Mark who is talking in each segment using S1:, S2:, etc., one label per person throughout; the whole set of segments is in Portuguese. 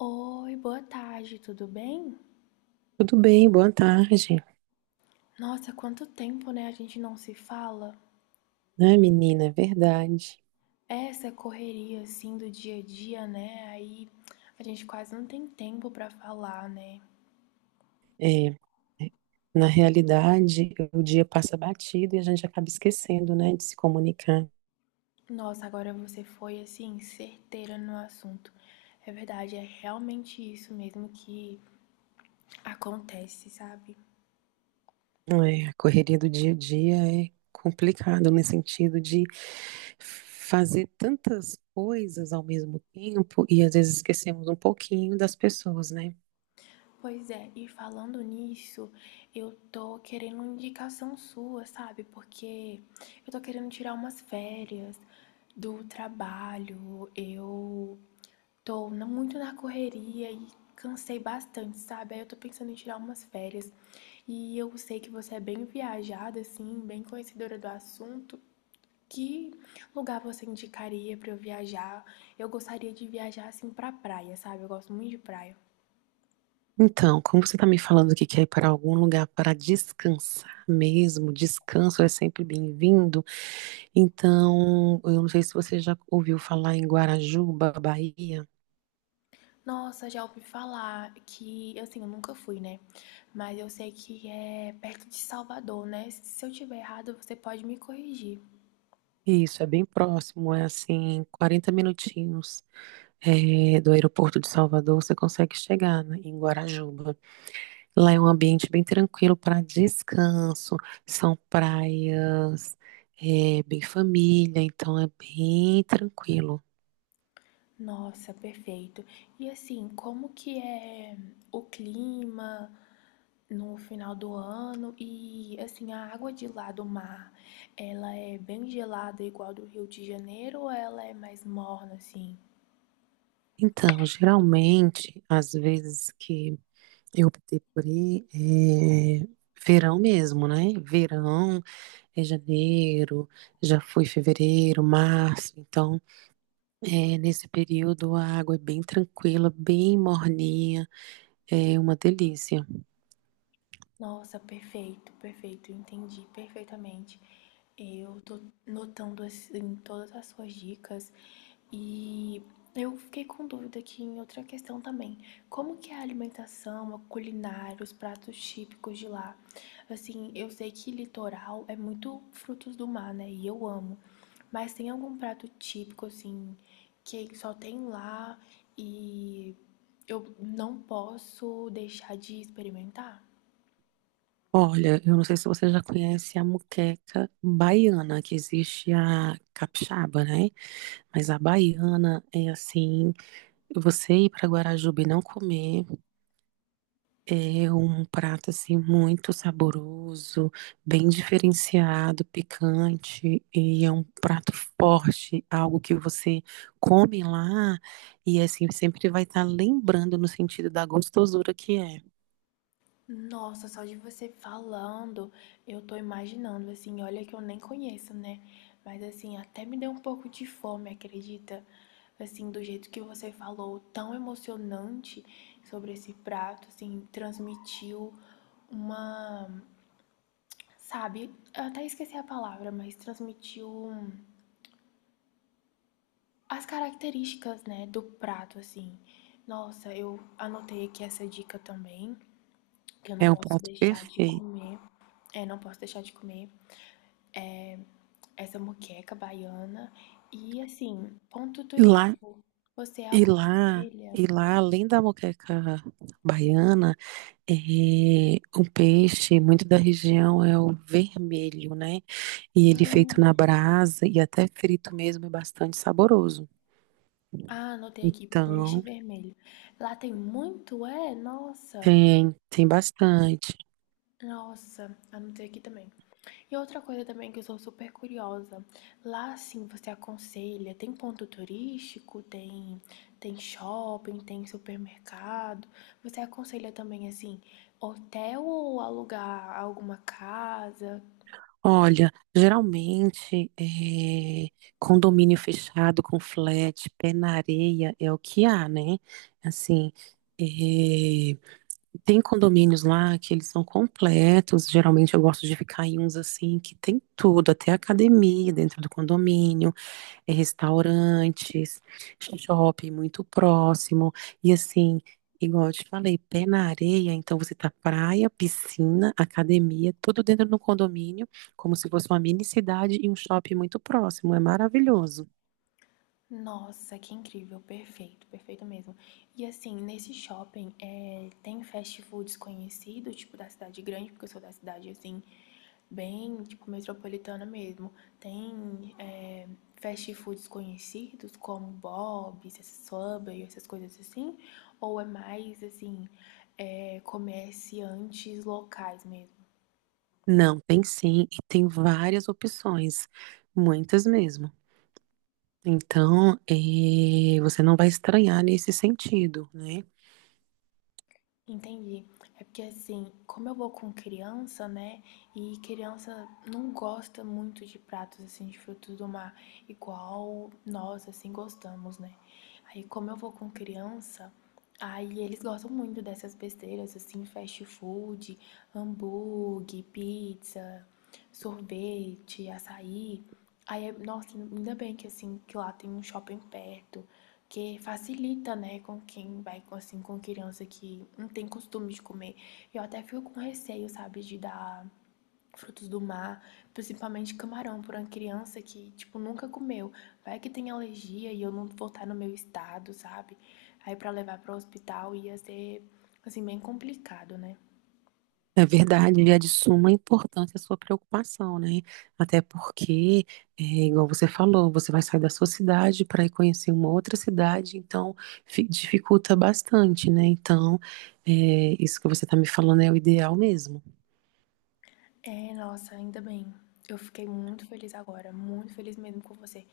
S1: Oi, boa tarde, tudo bem?
S2: Tudo bem, boa tarde,
S1: Nossa, quanto tempo, né? A gente não se fala.
S2: né, menina? É verdade.
S1: Essa correria assim do dia a dia, né? Aí a gente quase não tem tempo pra falar, né?
S2: É, é, Na realidade, o dia passa batido e a gente acaba esquecendo, né, de se comunicar.
S1: Nossa, agora você foi assim certeira no assunto. É verdade, é realmente isso mesmo que acontece, sabe?
S2: É, a correria do dia a dia é complicado no sentido de fazer tantas coisas ao mesmo tempo e às vezes esquecemos um pouquinho das pessoas, né?
S1: Pois é, e falando nisso, eu tô querendo uma indicação sua, sabe? Porque eu tô querendo tirar umas férias do trabalho, eu muito na correria e cansei bastante, sabe? Aí eu tô pensando em tirar umas férias. E eu sei que você é bem viajada, assim, bem conhecedora do assunto. Que lugar você indicaria pra eu viajar? Eu gostaria de viajar assim pra praia, sabe? Eu gosto muito de praia.
S2: Então, como você está me falando que quer ir para algum lugar para descansar mesmo, descanso é sempre bem-vindo. Então, eu não sei se você já ouviu falar em Guarajuba, Bahia.
S1: Nossa, já ouvi falar que, assim, eu nunca fui, né? Mas eu sei que é perto de Salvador, né? Se eu tiver errado, você pode me corrigir.
S2: Isso, é bem próximo, é assim, 40 minutinhos do aeroporto de Salvador, você consegue chegar, né, em Guarajuba. Lá é um ambiente bem tranquilo para descanso, são praias, é bem família, então é bem tranquilo.
S1: Nossa, perfeito. E assim, como que é o clima no final do ano? E assim, a água de lá do mar, ela é bem gelada igual do Rio de Janeiro ou ela é mais morna assim?
S2: Então, geralmente, às vezes que eu optei por ir, é verão mesmo, né? Verão. É janeiro, já foi fevereiro, março. Então, é, nesse período a água é bem tranquila, bem morninha, é uma delícia.
S1: Nossa, perfeito, perfeito, entendi perfeitamente. Eu tô notando assim todas as suas dicas e eu fiquei com dúvida aqui em outra questão também. Como que é a alimentação, a culinária, os pratos típicos de lá? Assim, eu sei que litoral é muito frutos do mar, né? E eu amo. Mas tem algum prato típico assim que só tem lá e eu não posso deixar de experimentar?
S2: Olha, eu não sei se você já conhece a muqueca baiana, que existe a capixaba, né? Mas a baiana é assim, você ir para Guarajuba e não comer. É um prato assim muito saboroso, bem diferenciado, picante e é um prato forte, algo que você come lá e assim sempre vai estar lembrando no sentido da gostosura que é.
S1: Nossa, só de você falando, eu tô imaginando, assim, olha que eu nem conheço, né? Mas assim, até me deu um pouco de fome, acredita? Assim, do jeito que você falou, tão emocionante sobre esse prato, assim, transmitiu uma, sabe, eu até esqueci a palavra, mas as características, né, do prato, assim. Nossa, eu anotei aqui essa dica também, que eu não
S2: É um
S1: posso
S2: prato
S1: deixar de
S2: perfeito.
S1: comer. É, não posso deixar de comer essa moqueca baiana. E assim, ponto
S2: E lá
S1: turístico. Você
S2: e lá
S1: aconselha?
S2: e lá além da moqueca baiana, é um peixe muito da região é o vermelho, né? E ele feito
S1: Hum,
S2: na brasa e até frito mesmo é bastante saboroso.
S1: ah, anotei aqui, peixe
S2: Então,
S1: vermelho. Lá tem muito, é? Nossa,
S2: tem bastante.
S1: nossa, anotei aqui também. E outra coisa também que eu sou super curiosa. Lá sim, você aconselha? Tem ponto turístico? Tem, tem shopping? Tem supermercado? Você aconselha também assim, hotel ou alugar alguma casa?
S2: Olha, geralmente é, condomínio fechado com flat, pé na areia é o que há, né? Assim, é, tem condomínios lá que eles são completos. Geralmente eu gosto de ficar em uns assim que tem tudo, até academia dentro do condomínio. É, restaurantes, shopping muito próximo. E assim, igual eu te falei, pé na areia, então você tá praia, piscina, academia, tudo dentro do condomínio, como se fosse uma mini cidade e um shopping muito próximo. É maravilhoso.
S1: Nossa, que incrível, perfeito, perfeito mesmo. E assim, nesse shopping, tem fast foods conhecidos, tipo da cidade grande, porque eu sou da cidade assim, bem, tipo, metropolitana mesmo. Tem fast foods conhecidos como Bob's, Subway, essas coisas assim? Ou é mais assim, comerciantes locais mesmo?
S2: Não, tem sim, e tem várias opções, muitas mesmo. Então, você não vai estranhar nesse sentido, né?
S1: Entendi. É porque assim, como eu vou com criança, né? E criança não gosta muito de pratos assim de frutos do mar, igual nós assim gostamos, né? Aí como eu vou com criança, aí eles gostam muito dessas besteiras assim, fast food, hambúrguer, pizza, sorvete, açaí. Aí, nossa, ainda bem que assim, que lá tem um shopping perto. Que facilita, né, com quem vai, com, assim, com criança que não tem costume de comer. Eu até fico com receio, sabe, de dar frutos do mar, principalmente camarão, para uma criança que, tipo, nunca comeu. Vai que tem alergia e eu não voltar no meu estado, sabe? Aí para levar para o hospital ia ser, assim, bem complicado, né?
S2: É verdade, e é de suma importância a sua preocupação, né? Até porque, é, igual você falou, você vai sair da sua cidade para ir conhecer uma outra cidade, então dificulta bastante, né? Então, é, isso que você está me falando é o ideal mesmo.
S1: É, nossa, ainda bem. Eu fiquei muito feliz agora, muito feliz mesmo com você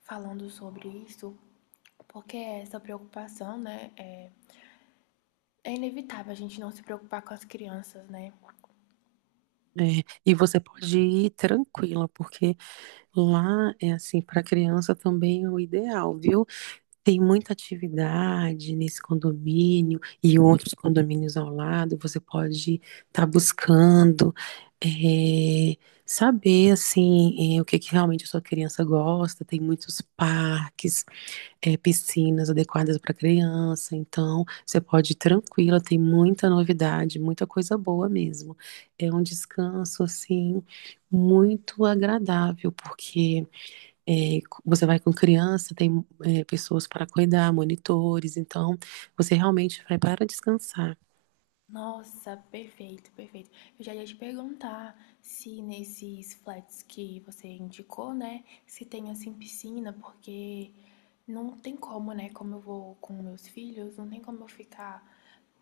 S1: falando sobre isso, porque essa preocupação, né, é, é inevitável a gente não se preocupar com as crianças, né?
S2: É, e você pode ir tranquila, porque lá é assim, para criança também é o ideal, viu? Tem muita atividade nesse condomínio e outros condomínios ao lado. Você pode estar buscando eh, saber assim o que, que realmente a sua criança gosta. Tem muitos parques, piscinas adequadas para criança. Então, você pode ir tranquila. Tem muita novidade, muita coisa boa mesmo. É um descanso assim muito agradável porque é, você vai com criança, tem é, pessoas para cuidar, monitores, então você realmente vai para descansar.
S1: Nossa, perfeito, perfeito. Eu já ia te perguntar se nesses flats que você indicou, né, se tem assim piscina, porque não tem como, né? Como eu vou com meus filhos, não tem como eu ficar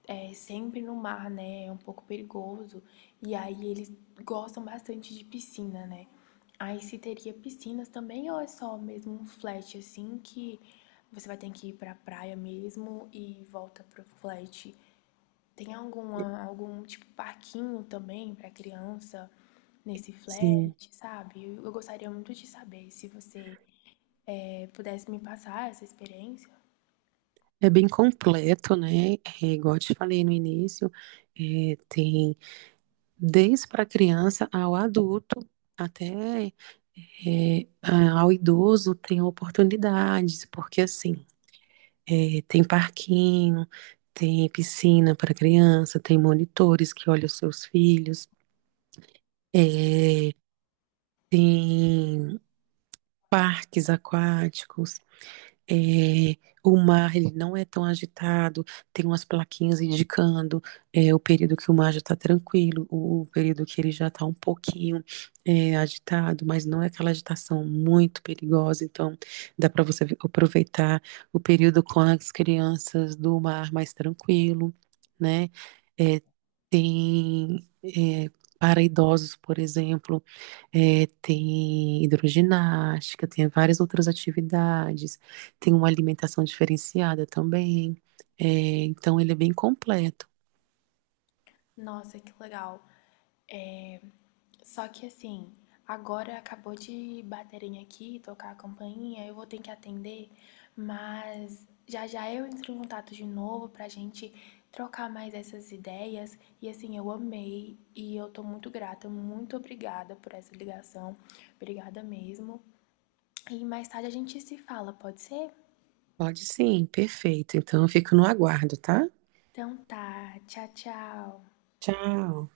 S1: é sempre no mar, né? É um pouco perigoso. E aí eles gostam bastante de piscina, né? Aí se teria piscinas também ou é só mesmo um flat assim que você vai ter que ir pra praia mesmo e volta pro flat? Tem alguma, algum tipo parquinho também pra criança nesse flat,
S2: Sim,
S1: sabe? Eu gostaria muito de saber se você pudesse me passar essa experiência.
S2: é bem completo, né? É, igual eu te falei no início, é, tem desde para criança ao adulto, até é, ao idoso tem oportunidades, porque assim, é, tem parquinho, tem piscina para criança, tem monitores que olham os seus filhos, é, tem parques aquáticos. É, o mar ele não é tão agitado, tem umas plaquinhas indicando é, o período que o mar já está tranquilo, o período que ele já está um pouquinho é, agitado, mas não é aquela agitação muito perigosa. Então, dá para você aproveitar o período com as crianças do mar mais tranquilo, né? É, tem é, para idosos, por exemplo, é, tem hidroginástica, tem várias outras atividades tem uma alimentação diferenciada também. É, então ele é bem completo.
S1: Nossa, que legal. É, só que assim, agora acabou de baterem aqui, tocar a campainha, eu vou ter que atender, mas já já eu entro em contato de novo pra gente trocar mais essas ideias. E assim, eu amei e eu tô muito grata, muito obrigada por essa ligação. Obrigada mesmo. E mais tarde a gente se fala, pode ser?
S2: Pode sim, perfeito. Então eu fico no aguardo, tá?
S1: Então tá, tchau, tchau.
S2: Tchau.